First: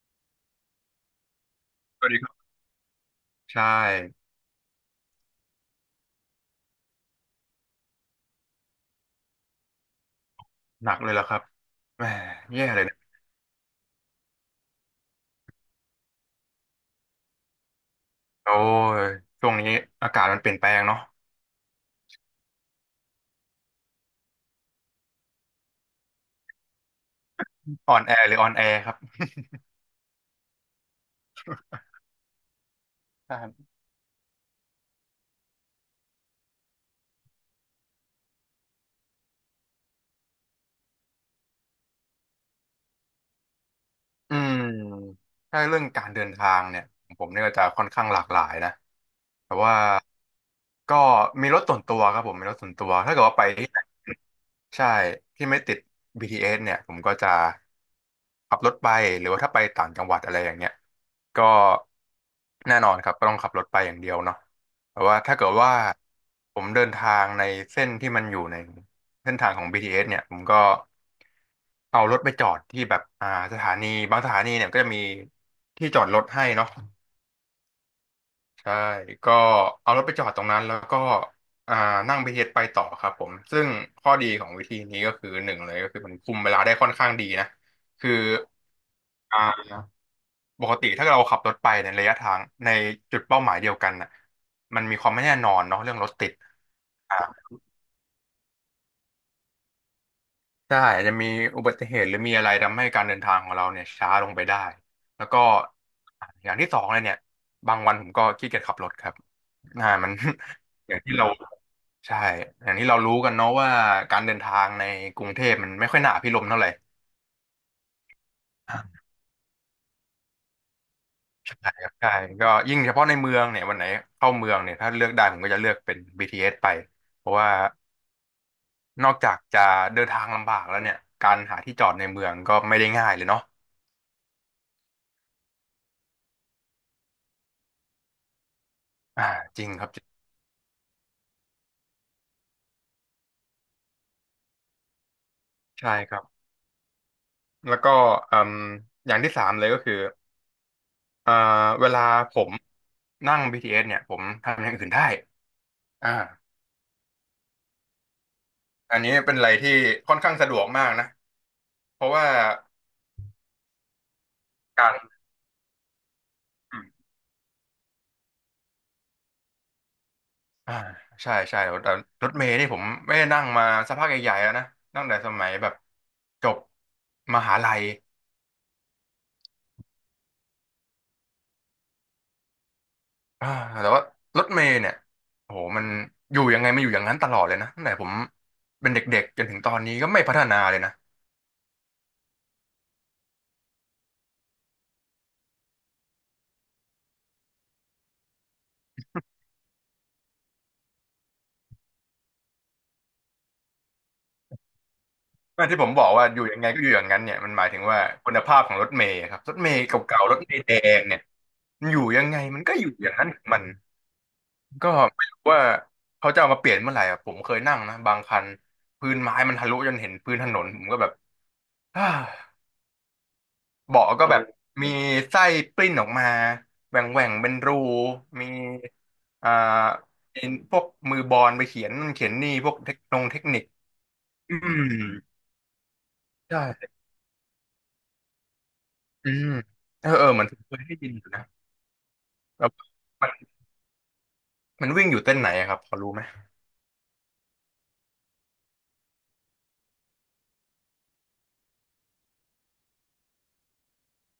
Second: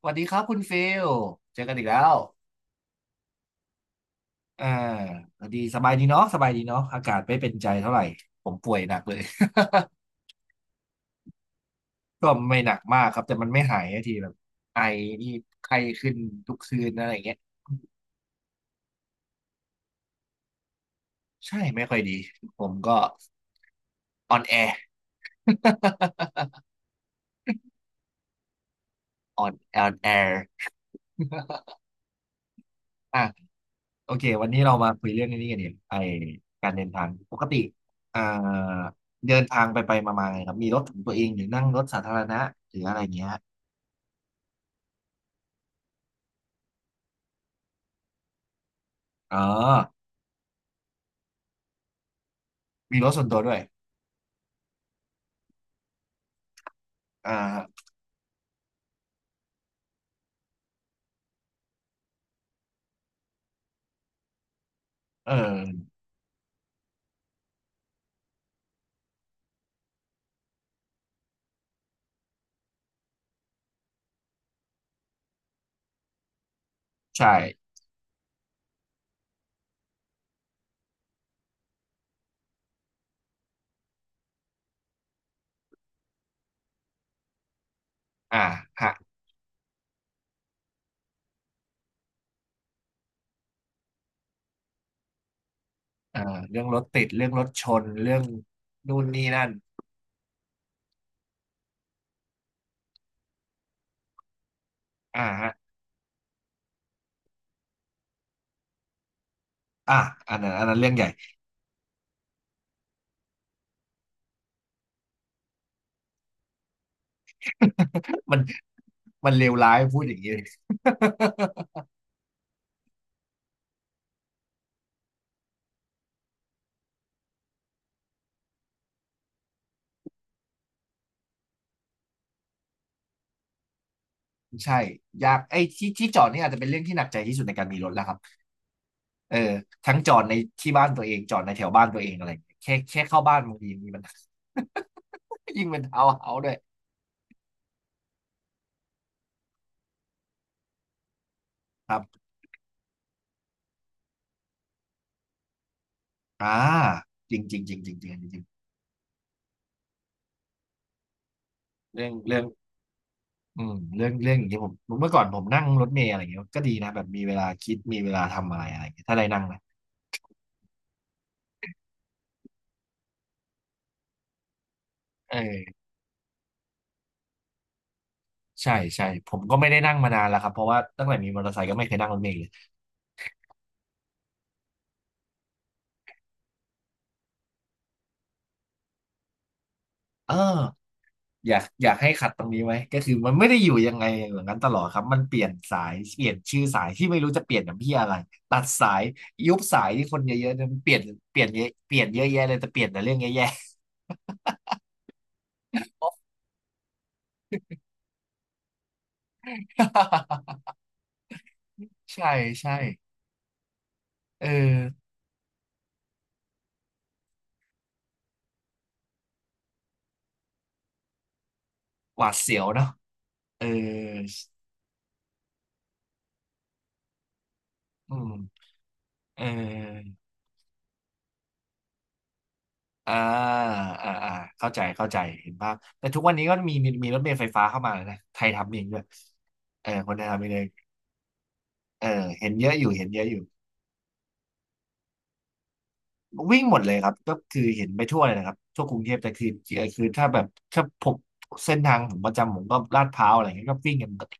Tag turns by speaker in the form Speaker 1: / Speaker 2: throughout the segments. Speaker 1: สวัสดีครับคุณฟิลเจอกันอีกแล้
Speaker 2: สวัส
Speaker 1: ว
Speaker 2: ดีครับใช่
Speaker 1: อ่าสวัสดีสบายดีเนาะสบายดีเนาะอากาศไม่เป็นใจเท่าไหร่ ผมป่วยหนักเลย
Speaker 2: หนักเลยล่ะครับแหม
Speaker 1: ก็ไม่
Speaker 2: แย่
Speaker 1: หนั
Speaker 2: เล
Speaker 1: ก
Speaker 2: ยนะ
Speaker 1: มากครับ แต่มันไม่หายสักทีแบบไอนี่ไข้ขึ้นทุกคืนอะไรอย่างเงี้ย
Speaker 2: โอ้ยช่วงนี้อากาศมันเปลี่ยนแปลงเนาะ
Speaker 1: ใช่ ไม่ค่อยดี ผมก็ออนแอร์
Speaker 2: อ่อนแอหรือออนแอครับ
Speaker 1: ออนแอร์ อ่ะ
Speaker 2: ใช่
Speaker 1: โอเค วันนี้เรามาคุยเรื่องนี้กันเนี่ยไอการเดินทาง ปกติอ่าเดินทางไปมาๆไงครับมีรถของตัวเองหรือนั่งรถสาธารณะหรืออะไรเงี้ย
Speaker 2: อืมถ้าเรื่องการเดินทางเนี่ยผมเนี่ยก็จะค่อนข้างหลากหลายนะ
Speaker 1: อ๋อ
Speaker 2: แต่ว่าก็มีรถส่วนตัวครับผมมีรถส่วนตัว
Speaker 1: มีรถ
Speaker 2: ถ้าเกิ
Speaker 1: ส่ว
Speaker 2: ด
Speaker 1: น
Speaker 2: ว่า
Speaker 1: ตัว
Speaker 2: ไป
Speaker 1: ด้วย
Speaker 2: ที่ไหน ใช่ที่ไม่ติด BTS เอสเนี่ยผมก็จะ
Speaker 1: อ่า
Speaker 2: ขับรถไปหรือว่าถ้าไปต่างจังหวัดอะไรอย่างเงี้ยก็แน่นอนครับก็ต้องขับรถไปอย่างเดียวเนาะแต่ว่า
Speaker 1: เอ
Speaker 2: ถ้าเกิดว่า
Speaker 1: อ
Speaker 2: ผมเดินทางในเส้นที่มันอยู่ในเส้นทางของ BTS เอสเนี่ยผมก็เอารถไปจอดที่แบบสถานีบางสถานีเนี่ยก็จะมีที่จอดรถให้เนาะ
Speaker 1: ใช่
Speaker 2: ใช่ก็เอารถไปจอดตรงนั้นแล้วก็อ่านั่ง BTS ไปต่อครับผมซึ่งข้อดีของวิธีนี้ก็คือหนึ่งเลยก็คือมันคุมเวลาได้ค่อนข้างดีนะคือ
Speaker 1: อ่าฮะ
Speaker 2: อ่าปกติถ้าเราขับรถไปในระยะทางในจุดเป้าหมายเดียวกันน่ะมันมีความไม่แน่นอนเนาะเรื่องรถ
Speaker 1: อ่า
Speaker 2: ติด
Speaker 1: เรื่องรถติด
Speaker 2: อ่า
Speaker 1: เรื่องรถชน เรื่องนู่นนี่นั่น
Speaker 2: ใช่อาจจะมีอุบัติเหตุหรือมีอะไรทำให้การเดินทางของเราเนี่ยช้าลงไปได้แล้
Speaker 1: อ่า
Speaker 2: วก็
Speaker 1: ฮะ
Speaker 2: อย่างที่สองเลยเนี่ยบางวันผมก็ขี้เกียจขับรถครับ
Speaker 1: อ่า
Speaker 2: มัน
Speaker 1: อันนั้นเรื่ อ
Speaker 2: อ
Speaker 1: ง
Speaker 2: ย่าง
Speaker 1: ใหญ่
Speaker 2: ที่เรา ใช่อย่างที่เรารู้กันเนาะว่าการเดินทางในกรุงเทพมันไม่ค่อยหนาพิลมย์เท่าไหร่
Speaker 1: มัน
Speaker 2: อ่า
Speaker 1: มันเลวร้ายพูดอย่างนี้ เลย
Speaker 2: ใช่ครับใช่ก็ยิ่งเฉพาะในเมืองเนี่ยวันไหนเข้าเมืองเนี่ยถ้าเลือกได้ผมก็จะเลือกเป็น BTS ไปเพราะว่านอกจากจะเดินทางลำบากแล้วเนี่ยการหาที่จอดในเมืองก็ไม่ได้ง่ายเลยเนาะ
Speaker 1: ใช่ยากไอ้ที่จอดนี่อาจจะเป็นเรื่องที่หนักใจที่สุดในการมีรถแล้วครับ
Speaker 2: อ่า
Speaker 1: เออ
Speaker 2: จริงครับ
Speaker 1: ทั้ง
Speaker 2: จริง
Speaker 1: จอดในที่บ้านตัวเองจอดในแถวบ้านตัวเองอะไรอย่างเงี้ยแค่เข้าบ้านบางทีมีมัน ยิ่งเป็น
Speaker 2: ใช่
Speaker 1: ทาว
Speaker 2: ค
Speaker 1: น์
Speaker 2: รับ
Speaker 1: เฮาส์ด้วย
Speaker 2: แล้วก็อืมอย่างที่สามเลยก็คือเอ่อเว
Speaker 1: ครั
Speaker 2: ลา
Speaker 1: บ
Speaker 2: ผมนั่ง BTS เอสเนี่ยผมทำอย่างอื่นได้อ่า
Speaker 1: อ่าจริงจริงจริงจริงจริงจริง
Speaker 2: อันนี้เป็นอะไรที่ค่อนข้างสะดวกมากนะเพ
Speaker 1: เรื่อ
Speaker 2: ราะ
Speaker 1: ง
Speaker 2: ว่า
Speaker 1: เรื่อง อืมเรื่องอย่างนี้ยผม
Speaker 2: กา
Speaker 1: เมื่อ
Speaker 2: ร
Speaker 1: ก่อนผมนั่งรถเมล์อะไรเงี้ยก็ดีนะแบบมีเวลาคิดมีเวลาทำอะไรอะไรเงี้ยถ้าได้นั่งนะ
Speaker 2: อ่าใช่แต่รถเมล์นี่ผมไม่ได้นั่งมาสักพักใหญ่ๆแล้วนะตั้งแต่ส
Speaker 1: เ
Speaker 2: มัยแบบ
Speaker 1: ออ
Speaker 2: จบมหาลัย
Speaker 1: ใช่ใช่ผมก็ไม่ได้นั่งมานานแล้วครับเพราะว่าตั้งแต่มีมอเตอร์ไซค์ก็ไม่เคยนั่งรถเมล์เลย
Speaker 2: อ่าแต่ว่ารถเมล์เนี่ยโอ้โหมันอยู่ยังไงมันอยู่อย่างนั้นตลอดเลยนะตั้งแต่ผมเป็นเด็กๆจนถึงตอนนี้ก็ไม่
Speaker 1: เอ
Speaker 2: พั
Speaker 1: อ
Speaker 2: ฒนาเลยนะ
Speaker 1: อยากให้ขัดตรงนี้ไว้ก็คือมันไม่ได้อยู่ยังไงอย่างนั้นตลอดครับมันเปลี่ยนสายเปลี่ยนชื่อสายที่ไม่รู้จะเปลี่ยนอย่างพี่อะไรตัดสายยุบสายที่คนเยอะๆเนี่ยมันเปลี่ยนเปลี่ยนเยอะเปลี่ยนเยอะแยะเลยแต่เปลี่ยนแต่เรื่องแย่
Speaker 2: แต่ที่ผมบอกว่าอยู่ยังไงก็อยู่อย่างนั้นเนี่ยมันหมายถึงว่าคุณภาพของรถเมล์ครับรถเมล์เก่าๆรถเมล์แดงเนี่ยมัน
Speaker 1: ๆ
Speaker 2: อยู่ ยั
Speaker 1: ใช่
Speaker 2: งไงมัน
Speaker 1: ใช่
Speaker 2: ก็อยู่อย่างนั้นของมัน
Speaker 1: เออ
Speaker 2: ก็ไม่รู้ว่าเขาจะเอามาเปลี่ยนเมื่อไหร่อ่ะผมเคยนั่งนะบางคันพื้นไม้มันทะลุจนเห็นพื้นถนนผมก็แบบอ้า
Speaker 1: หวาดเสียวเนาะเออ
Speaker 2: เบาะก็แบบมีไส้ปลิ้นออกมาแหว่งแหว่งเป็นรู
Speaker 1: อืม
Speaker 2: มี
Speaker 1: เ
Speaker 2: อ่า
Speaker 1: ออ
Speaker 2: มีพวกมือบอลไปเขียนนั่นเขียนนี่พวกเทค
Speaker 1: อ่า
Speaker 2: โนงเทคนิค
Speaker 1: อ่าอ่า
Speaker 2: อื
Speaker 1: เข้าใจ
Speaker 2: ม
Speaker 1: เข้าใจเห็นภาพแต่ทุกวันนี้ก็มีมี
Speaker 2: ใช่
Speaker 1: มีรถเมล์ไฟฟ้าเข้ามาแล้วนะไทยทำเองด้วย
Speaker 2: อืม
Speaker 1: เออ
Speaker 2: เอ
Speaker 1: ค
Speaker 2: อ
Speaker 1: นไท
Speaker 2: เอ
Speaker 1: ย
Speaker 2: อ
Speaker 1: ทำ
Speaker 2: เหมื
Speaker 1: เอ
Speaker 2: อน
Speaker 1: ง
Speaker 2: ผ
Speaker 1: เล
Speaker 2: ม
Speaker 1: ย
Speaker 2: เคยได้ยินอยู่นะ
Speaker 1: เออเห็น
Speaker 2: แบ
Speaker 1: เย
Speaker 2: บ
Speaker 1: อะอยู่เห็นเยอะ
Speaker 2: มั
Speaker 1: อ
Speaker 2: น
Speaker 1: ยู่
Speaker 2: มันวิ่งอยู่เส้นไหนอะครับพอรู้ไหม
Speaker 1: วิ่งหมดเลยครับก็คือเห็นไปทั่วเลยนะครับทั่วกรุงเทพแต่คือคือถ้าแบบถ้าผมเส้นทางผมประจำผมก็ลาดพร้าวอะไรอย่างเงี้ยก็วิ่งกันปกติ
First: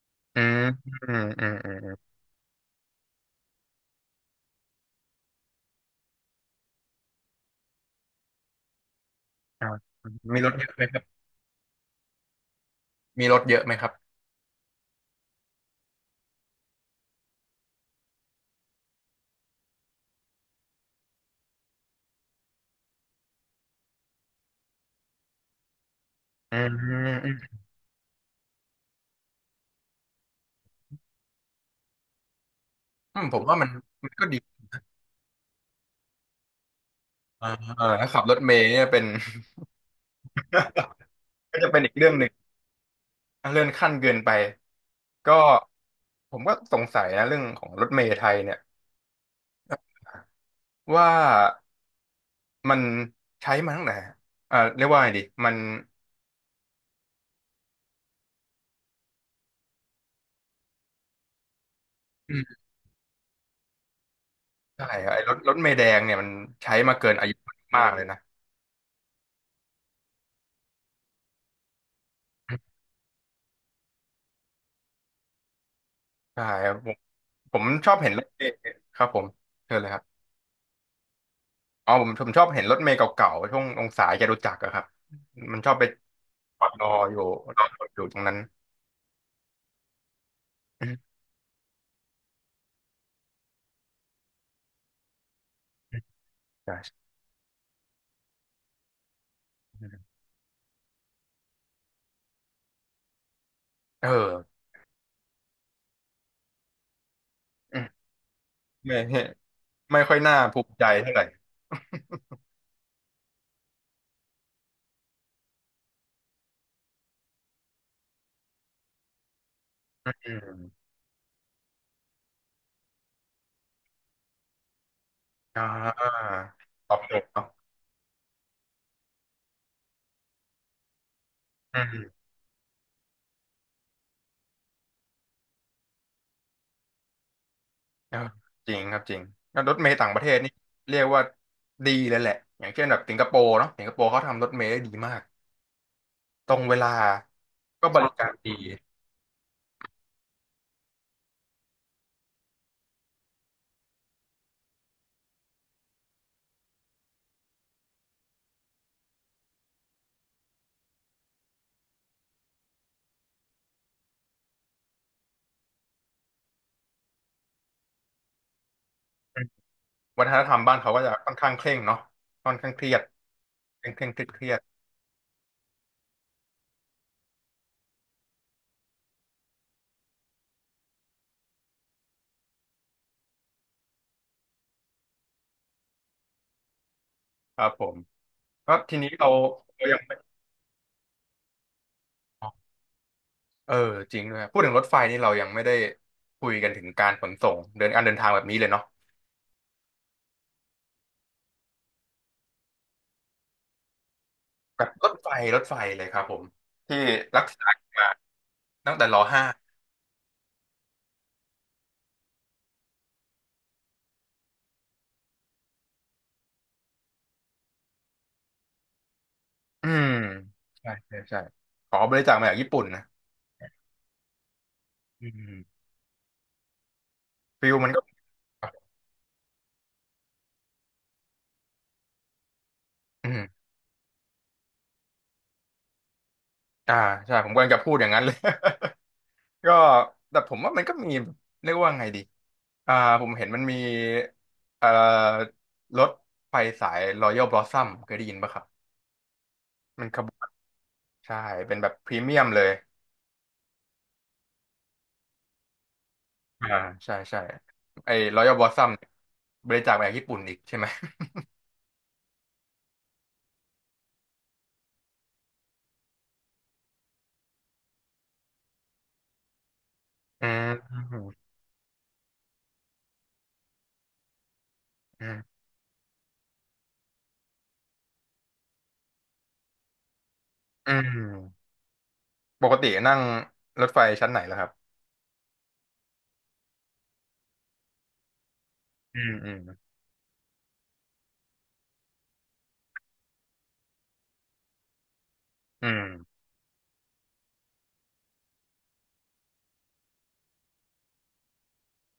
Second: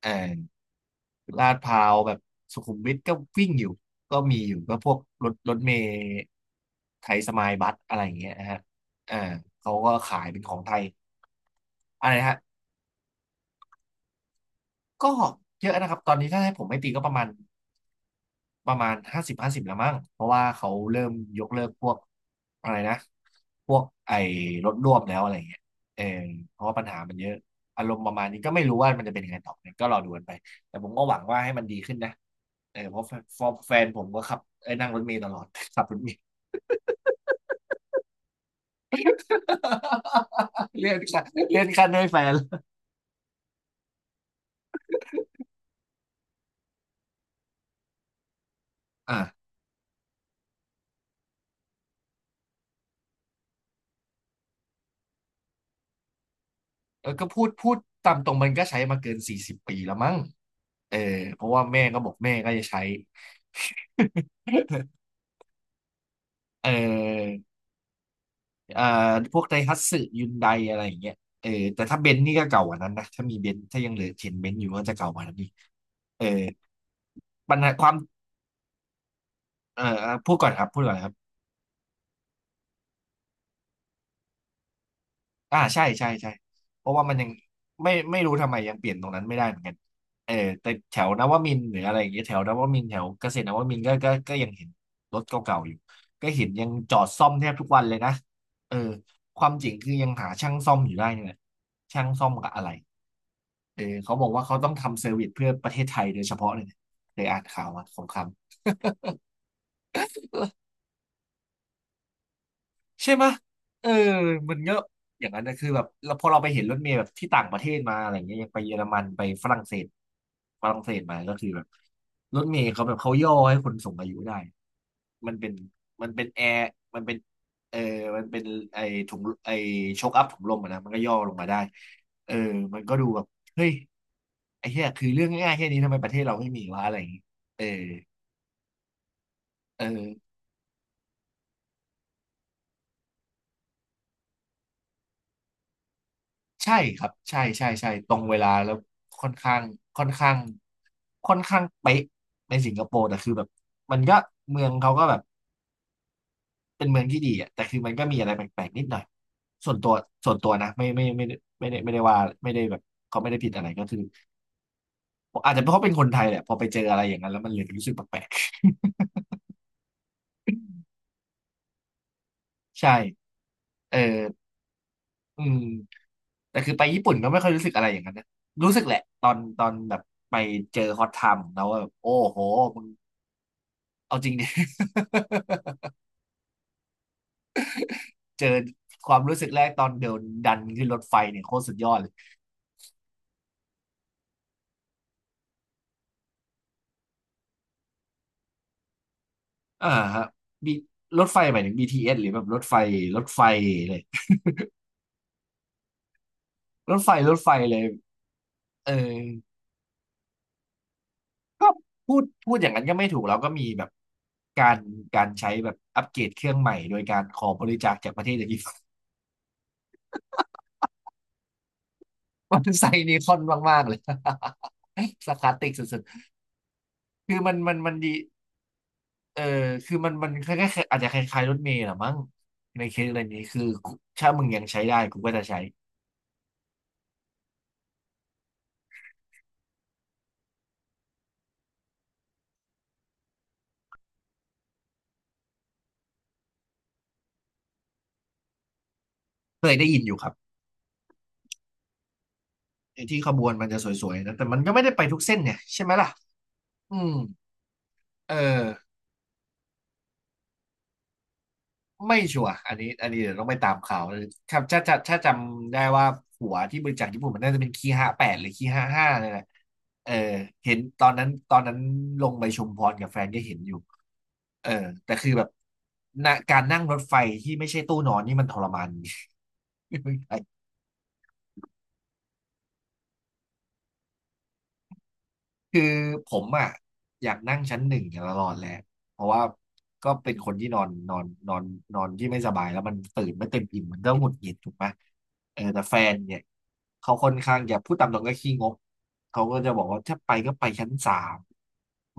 Speaker 1: เอ
Speaker 2: อืม
Speaker 1: อ
Speaker 2: อืมอื
Speaker 1: ลา
Speaker 2: ม
Speaker 1: ดพ
Speaker 2: อืม
Speaker 1: ร้า
Speaker 2: อื
Speaker 1: ว
Speaker 2: ม
Speaker 1: แบบสุขุมวิทก็วิ่งอยู่ก็มีอยู่ก็พวกรถเมล์ไทยสมายบัสอะไรอย่างเงี้ยนะฮะเอ่
Speaker 2: อ่า
Speaker 1: เขาก็ขายเป็
Speaker 2: มี
Speaker 1: น
Speaker 2: ร
Speaker 1: ข
Speaker 2: ถ
Speaker 1: อง
Speaker 2: เย
Speaker 1: ไท
Speaker 2: อะไห
Speaker 1: ย
Speaker 2: มครับ
Speaker 1: อะไรฮะ
Speaker 2: มีรถเยอะไหมครับ
Speaker 1: ก็เยอะนะครับตอนนี้ถ้าให้ผมไม่ตีก็ประมาณห้าสิบห้าสิบแล้วมั้งเพราะว่าเขาเริ่มยกเลิกพวกอะไรนะพวกไอ้รถร่วมแล้วอะไรเงี้ยเออ
Speaker 2: อื
Speaker 1: เพราะว่าปัญหามันเยอะ
Speaker 2: ม
Speaker 1: อารมณ์ประมาณนี้ก็ไม่รู้ว่ามันจะเป็นยังไงต่อไปก็รอดูกันไปแต่ผมก็หวังว่าให้มันดีขึ้นนะเออเพราะแฟ
Speaker 2: ผม
Speaker 1: น
Speaker 2: ว่ามัน
Speaker 1: แฟนผมก็
Speaker 2: ก็
Speaker 1: ขั
Speaker 2: ดี
Speaker 1: บเอ้ยนั่งรถเมล์ตลอด ขับรถเมล์
Speaker 2: อ่าเออถ้าขับรถเมล์เนี่ยเป็น
Speaker 1: เลื่อนขั้น
Speaker 2: ก็
Speaker 1: เลื่อน
Speaker 2: จะเป็น
Speaker 1: ขั้น
Speaker 2: อีก
Speaker 1: ด้วย
Speaker 2: เรื่อง
Speaker 1: แฟ
Speaker 2: หนึ่ง
Speaker 1: น
Speaker 2: เรื่องขั้นเกินไปก็ผมก็สงสัยนะเรื่องของรถเมล์ไทยเนี่ย
Speaker 1: อ่ะ
Speaker 2: ว่ามันใช้มาตั้งแต่เรียกว่าไงดีมัน
Speaker 1: แล้วก็พูดตามตรงมันก็ใช้มาเกิน40 ปีแล้วมั้ง เออเพราะว่าแม่ก็บอกแม่
Speaker 2: อื
Speaker 1: ก็
Speaker 2: ม
Speaker 1: จะใช้
Speaker 2: ใช่ครับไอ้รถรถเมล์แดงเนี่ยมัน
Speaker 1: เอ
Speaker 2: ใช้มาเกินอา
Speaker 1: อ
Speaker 2: ยุมากเลยนะ
Speaker 1: เอ่อพวกไดฮัตสึยุนไดอะไรอย่างเงี้ยเออแต่ถ้าเบนซ์นี่ก็เก่ากว่านั้นนะถ้ามีเบนซ์ถ้ายังเหลือเห็นเบนซ์อยู่ก็จะเก่ากว่านั้นอีกเออ
Speaker 2: ใช่ครับผม
Speaker 1: ปัญหาค
Speaker 2: ช
Speaker 1: วา
Speaker 2: อ
Speaker 1: ม
Speaker 2: บเห็นรถเมล์ครับผมเชิญ
Speaker 1: เอ่อ
Speaker 2: เลยครับ
Speaker 1: พูดก่อนครับ
Speaker 2: อ๋อผมชอบเห็นรถเมล์เก่าๆช่วงองศายจตุจักรอะครับมั
Speaker 1: อ่า
Speaker 2: นชอบ
Speaker 1: ใช่
Speaker 2: ไป
Speaker 1: ใช่ใช่
Speaker 2: จอดร
Speaker 1: เพ
Speaker 2: อ
Speaker 1: ราะว่า
Speaker 2: อ
Speaker 1: มัน
Speaker 2: ยู่
Speaker 1: ยัง
Speaker 2: รอ
Speaker 1: ไม่
Speaker 2: อยู่ต
Speaker 1: ไม่
Speaker 2: รง
Speaker 1: รู้
Speaker 2: นั้น
Speaker 1: ทำไมยังเปลี่ยนตรงนั้นไม่ได้เหมือนกันเออแต่
Speaker 2: อื
Speaker 1: แถว
Speaker 2: ม
Speaker 1: นวมินทร์หรืออะไรอย่างเงี้ยแถวนวมินทร์แถวเกษตรนวมินทร์ก็ยังเห็นรถเก่าๆอยู่ก็เห็นยังจอ
Speaker 2: ใช่
Speaker 1: ดซ่อมแทบทุกวันเลยนะเออความจริงคือยังหาช่างซ่อมอยู่ได้นี่แหละช่างซ่อมกับอะไรเออ
Speaker 2: เออ
Speaker 1: เขาบอกว่าเขาต้องทำเซอร์วิสเพื่อประเทศไทยโดยเฉพาะเลยนะเคยอ่านข่าว
Speaker 2: อื
Speaker 1: มา
Speaker 2: ม
Speaker 1: สงคราม
Speaker 2: ไม่ไม่ค่อยน่าภูมิใจเท่าไหร่
Speaker 1: ใช่ไหมะเออมันเยอะอย่างนั้นนะคือแบบเราพอเราไปเห็นรถเมล์แบบที่ต่างประเทศมาอะไรเงี้ยอย่างไปเยอรมันไปฝรั่งเศส
Speaker 2: อื
Speaker 1: ฝรั่ง
Speaker 2: ม
Speaker 1: เศสมาก็คือแบบรถเมล์เขาแบบเขาย่อให้คนสูงอายุได้มันเป็น
Speaker 2: อ่
Speaker 1: มันเป็น
Speaker 2: า
Speaker 1: แอร์
Speaker 2: ตอ
Speaker 1: มั
Speaker 2: บ
Speaker 1: น
Speaker 2: โจ
Speaker 1: เป็น
Speaker 2: ทย์เนาะ
Speaker 1: เออมันเป็นไอถุงไอช็อคอัพถุงลมอะนะมันก็ย่อลงมาได้
Speaker 2: อืม
Speaker 1: เออมันก็ดูแบบเฮ้ยไอ้เหี้ยคือเรื่องง่ายๆแค่นี้ทำไมประเทศเราไม่มีวะอะไรอย่างงี้เออ
Speaker 2: เออจริงครับจริงแล้วรถ
Speaker 1: เอ
Speaker 2: เมล์ต่างประเท
Speaker 1: อ
Speaker 2: ศนี่เรียกว่าดีเลยแหละอย่างเช่นแบบสิงคโปร์เนาะสิงคโปร์เขาทำรถเมล์ได้ดีมากตรง
Speaker 1: ใช่
Speaker 2: เวลา
Speaker 1: ครับใช่ใช่
Speaker 2: ก็
Speaker 1: ใช่
Speaker 2: บ
Speaker 1: ต
Speaker 2: ริ
Speaker 1: รง
Speaker 2: การ
Speaker 1: เวลา
Speaker 2: ดี
Speaker 1: แล้วค่อนข้างค่อนข้างค่อนข้างเป๊ะในสิงคโปร์แต่คือแบบมันก็เมืองเขาก็แบบเป็นเมืองที่ดีอ่ะแต่คือมันก็มีอะไรแปลกๆนิดหน่อยส่วนตัวส่วนตัวนะไม่ได้ไม่ได้ว่าไม่ได้แบบเขาไม่ได้ผิดอะไรก็คืออาจจะเพราะเขาเป็นคนไทยแหละพอไปเจออะไรอย่างนั้นแล้วมันเลยรู้สึกแปลก
Speaker 2: อืมวัฒนธรรมบ้านเขาก็จะค่อนข้างเคร่งเนาะค่อนข้า
Speaker 1: ๆ
Speaker 2: งเค รี
Speaker 1: ใช่
Speaker 2: ยดเคร่
Speaker 1: เอ
Speaker 2: ง
Speaker 1: อ
Speaker 2: เคร่งเครียดเครียด
Speaker 1: อืมแต่คือไปญี่ปุ่นก็ไม่ค่อยรู้สึกอะไรอย่างนั้นนะรู้สึกแหละตอนแบบไปเจอฮอตไทม์ของเราว่าแบบโอ้โห เอาจริงเนี่ย
Speaker 2: ครับผม
Speaker 1: เจอ
Speaker 2: ก็ที
Speaker 1: ค
Speaker 2: นี้
Speaker 1: วาม
Speaker 2: เรา
Speaker 1: รู้สึกแรกต
Speaker 2: เรา
Speaker 1: อน
Speaker 2: ยัง
Speaker 1: เดิ
Speaker 2: ไม่
Speaker 1: นดันขึ้นรถไฟเนี่ยโคตรสุดยอดเลย
Speaker 2: เออจริงด้วยครับพูดถึงรถไฟนี่เรายังไม่ได้คุยกันถึงการขนส่งเดินการเดินทางแบบนี้เลยเนาะ
Speaker 1: อ่าฮะมีรถไฟหมายถึง BTS หรือแบบรถไฟรถไฟเลย
Speaker 2: กับรถไฟรถไฟเลยครับผมที่
Speaker 1: รถ
Speaker 2: รัก
Speaker 1: ไฟ
Speaker 2: ษา
Speaker 1: เลย
Speaker 2: กันมา
Speaker 1: เออ
Speaker 2: ตั้งแต่รห้า
Speaker 1: ก็พูดอย่างนั้นก็ไม่ถูกแล้วก็มีแบบการการใช้แบบอัปเกรดเครื่องใหม่โดยการขอบริจาคจากประเทศอย่าง นี้
Speaker 2: อืมใช่ใช่ใช่ขอบริจาคมา จากญี่
Speaker 1: มัน
Speaker 2: ปุ่น
Speaker 1: ใส่
Speaker 2: นะ
Speaker 1: นีคอนมากๆเลย
Speaker 2: อื
Speaker 1: สารคา
Speaker 2: ม
Speaker 1: ติกสุดๆคือ
Speaker 2: ฟิลมั
Speaker 1: มั
Speaker 2: น
Speaker 1: น
Speaker 2: ก็
Speaker 1: ดี เออคือมันมันคล้ายๆอาจจะคล้ายๆรถเมล์แหละมั้งในเคสอะไร
Speaker 2: อืม
Speaker 1: นี้คือถ้ามึงยังใช้ได้กูก็จะใช้
Speaker 2: อ่าใช่ผมกำลังจะพูดอย่างนั้นเลย ก็แต่ผมว่ามันก็มีเรียกว่าไงดีอ่าผมเห็นมันมีเอ่อรถไฟสาย Royal Blossom เคยได้ยินปะครับ
Speaker 1: เคยได้ยิน
Speaker 2: มั
Speaker 1: อ
Speaker 2: น
Speaker 1: ยู่
Speaker 2: ข
Speaker 1: ค
Speaker 2: บ
Speaker 1: รับ
Speaker 2: วนใช่เป็นแบบพรีเมียมเลย
Speaker 1: ไอ้ที่ขบวนมันจะสวยๆนะแต่มันก็ไม่ได้ไปทุกเส้นเนี่ยใช่ไหมล่ะ
Speaker 2: อ่า
Speaker 1: อืม
Speaker 2: ใช่ใช่ไอ้
Speaker 1: เออ
Speaker 2: Royal Blossom เนี่ยบริจาคมาจากญี่ปุ่นอีกใช่ไหม
Speaker 1: ไม่ชัวร์อันนี้เดี๋ยวต้องไปตามข่าวครับถ้าจำได้ว่าหัวที่บริจาคญี่ปุ่นมันน่าจะเป็นคีห้าแปดหรือคีห้าห้าเนี่ยแหละเออ
Speaker 2: อื
Speaker 1: เห็น
Speaker 2: ม
Speaker 1: ตอนนั้นลงไปชุมพรกับแฟนก็เห็นอยู่เออแต่
Speaker 2: อื
Speaker 1: คือแบบ
Speaker 2: ม
Speaker 1: นะการนั่งรถไฟที่ไม่ใช่ตู้นอนนี่มันทรมาน ไม่ใช่
Speaker 2: อืมปกตินั่งรถไฟชั้นไหนล่ะครับ
Speaker 1: คือผมอ่ะอยากนั่งชั้นหนึ่งตลอดแหละเพ
Speaker 2: อื
Speaker 1: ราะ
Speaker 2: ม
Speaker 1: ว่า
Speaker 2: อืม
Speaker 1: ก็เป็นคนที่นอนนอนที่ไม่สบายแล้วมันตื่นไม่เต็มอิ่มมันก็หงุดหงิดถูกไหมเออแต่
Speaker 2: อื
Speaker 1: แฟ
Speaker 2: ม
Speaker 1: นเนี่ยเขาค่อนข้างจะพูดตามตรงก็ขี้งกเขาก็จะบอกว่าถ้าไปก็ไปชั้นสาม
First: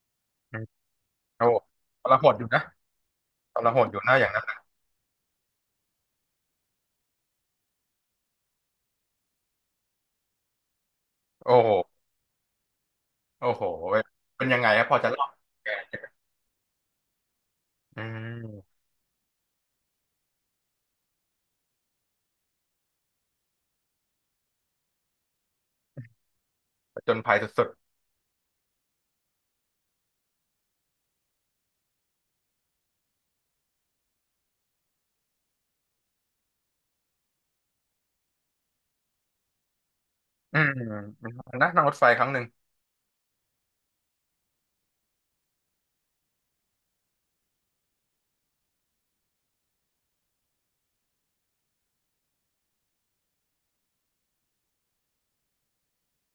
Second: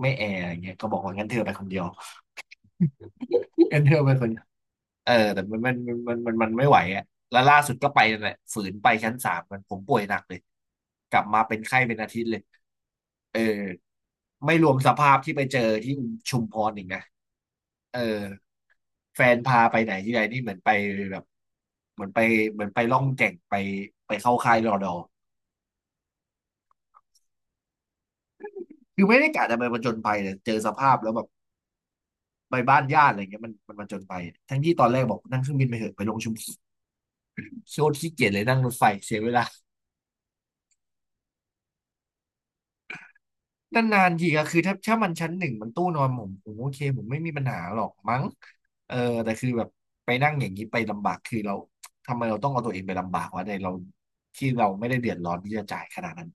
Speaker 1: ไม่แอร์อ
Speaker 2: อื
Speaker 1: ย่าง
Speaker 2: ม
Speaker 1: เงี้ยก็บอกว่างั้นเธอ
Speaker 2: โอ้
Speaker 1: ไปคนเดียว
Speaker 2: ทรหดอยู่นะทร ห
Speaker 1: งั้น
Speaker 2: ด
Speaker 1: เธ
Speaker 2: อ
Speaker 1: อ
Speaker 2: ยู่
Speaker 1: ไป
Speaker 2: นะ
Speaker 1: ค
Speaker 2: อย่า
Speaker 1: น
Speaker 2: งนั้น
Speaker 1: เออแต่มันไม่ไหวอ่ะแล้วล่าสุดก็ไปนั่นแหละฝืนไปชั้นสามมันผมป่วยหนักเลยกลับมา
Speaker 2: โอ้
Speaker 1: เป็น
Speaker 2: โห
Speaker 1: ไข้เป็นอาทิตย์เลยเออ
Speaker 2: โอ้โหเว้ยเป็น
Speaker 1: ไม่
Speaker 2: ยัง
Speaker 1: ร
Speaker 2: ไง
Speaker 1: วม
Speaker 2: ครับ
Speaker 1: ส
Speaker 2: พอจะ
Speaker 1: ภาพ
Speaker 2: เล่า
Speaker 1: ที่ไปเจ
Speaker 2: แ
Speaker 1: อที่
Speaker 2: ก
Speaker 1: ชุมพรอีกนะเอ
Speaker 2: อื
Speaker 1: อ
Speaker 2: ม
Speaker 1: แฟนพาไปไหนที่ไหนนี่เหมือนไปแบบเหมือนไปเหมือนไปล่องแก่งไปเข้าค่ายรอดอ
Speaker 2: ผจญภัยสุด
Speaker 1: คือไม่ได้กะจะไปผจญภัยเลยเจอสภาพแล้วแบบไปบ้านญาติอะไรเงี้ยมันมันผจญภัยทั้งที่ตอนแรกบอกนั่งเครื่องบินไปเถอะไปลงชุมโซนขี้เกียจเลยนั่งรถไฟเสียเวลา
Speaker 2: ๆนะนั่งรถไฟครั้งหนึ่ง
Speaker 1: นานนทีก็คือถ้าถ้ามันชั้นหนึ่งมันตู้นอนผมโอเคผมไม่มีปัญหาหรอกมั้งเออแต่คือแบบไปนั่งอย่างนี้ไปลำบากคือเราทำไมเราต้องเอาตัวเองไปลำบากวะในเราที่เราไม่ได้เดือดร้อนที่จะจ่ายขนาดนั้น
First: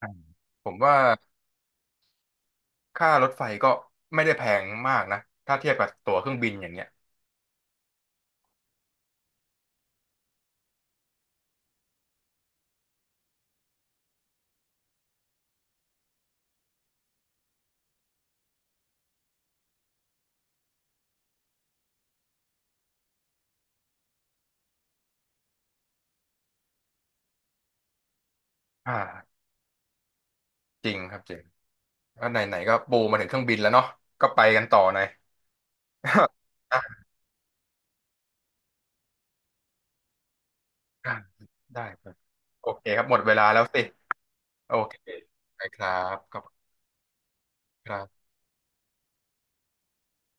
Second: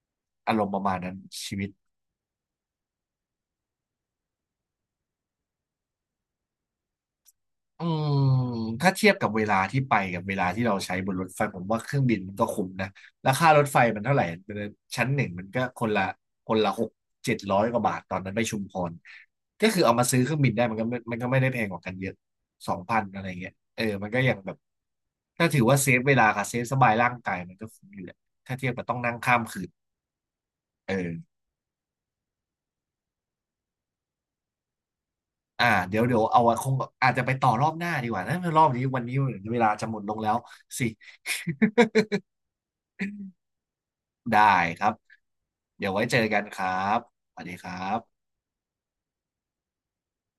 Speaker 2: อืม
Speaker 1: อาร
Speaker 2: ผ
Speaker 1: มณ์
Speaker 2: ม
Speaker 1: ประมา
Speaker 2: ว่า
Speaker 1: ณนั้นชีวิต
Speaker 2: ค่ารถไฟก็ไม่ได้แพงมากนะถ้าเทียบกับตั๋วเครื่องบินอย่างเงี้ย
Speaker 1: อืมถ้าเทียบกับเวลาที่ไปกับเวลาที่เราใช้บนรถไฟผมว่าเครื่องบินมันก็คุ้มนะราคารถไฟมันเท่าไหร่มันชั้นหนึ่งมันก็คนละหกเจ็ดร้อยกว่าบาทตอนนั้นไปชุมพรก็คือเอามาซื้อเครื่องบินได้มันก็ไม่ได้แพงกว่ากันเยอะสองพันอะไรเงี้ยเออมันก็ยังแบบถ้าถือว่าเซฟเวลากับเซฟสบายร่างกายมันก็คุ้มอยู่แหละถ้าเทียบกับ
Speaker 2: อ
Speaker 1: ต้องนั่งข้า
Speaker 2: ่า
Speaker 1: มคืน
Speaker 2: จ
Speaker 1: เอ
Speaker 2: ริงค
Speaker 1: อ
Speaker 2: รับจริง ก็ไหนไหนก็ปูมาถึงเครื่องบินแล้วเนาะก็ไปกันต่อหน่อย
Speaker 1: อ่าเดี๋ยวเอาไว้คง อาจจะไปต่อรอบหน้าดีกว่านะรอบนี้วันนี้เวลาจะหมดลงแล้วสิ
Speaker 2: อ่ะได้ครับโอเคครับหมดเวลาแล้วสิ
Speaker 1: ได้
Speaker 2: โอ
Speaker 1: ครับ
Speaker 2: เคไปค
Speaker 1: เดี๋ย
Speaker 2: รั
Speaker 1: วไว้เจ
Speaker 2: บ
Speaker 1: อ
Speaker 2: ขอ
Speaker 1: กั
Speaker 2: บ
Speaker 1: น
Speaker 2: คุ
Speaker 1: ครั
Speaker 2: ณ
Speaker 1: บสวัสดีครั
Speaker 2: ครับ
Speaker 1: บ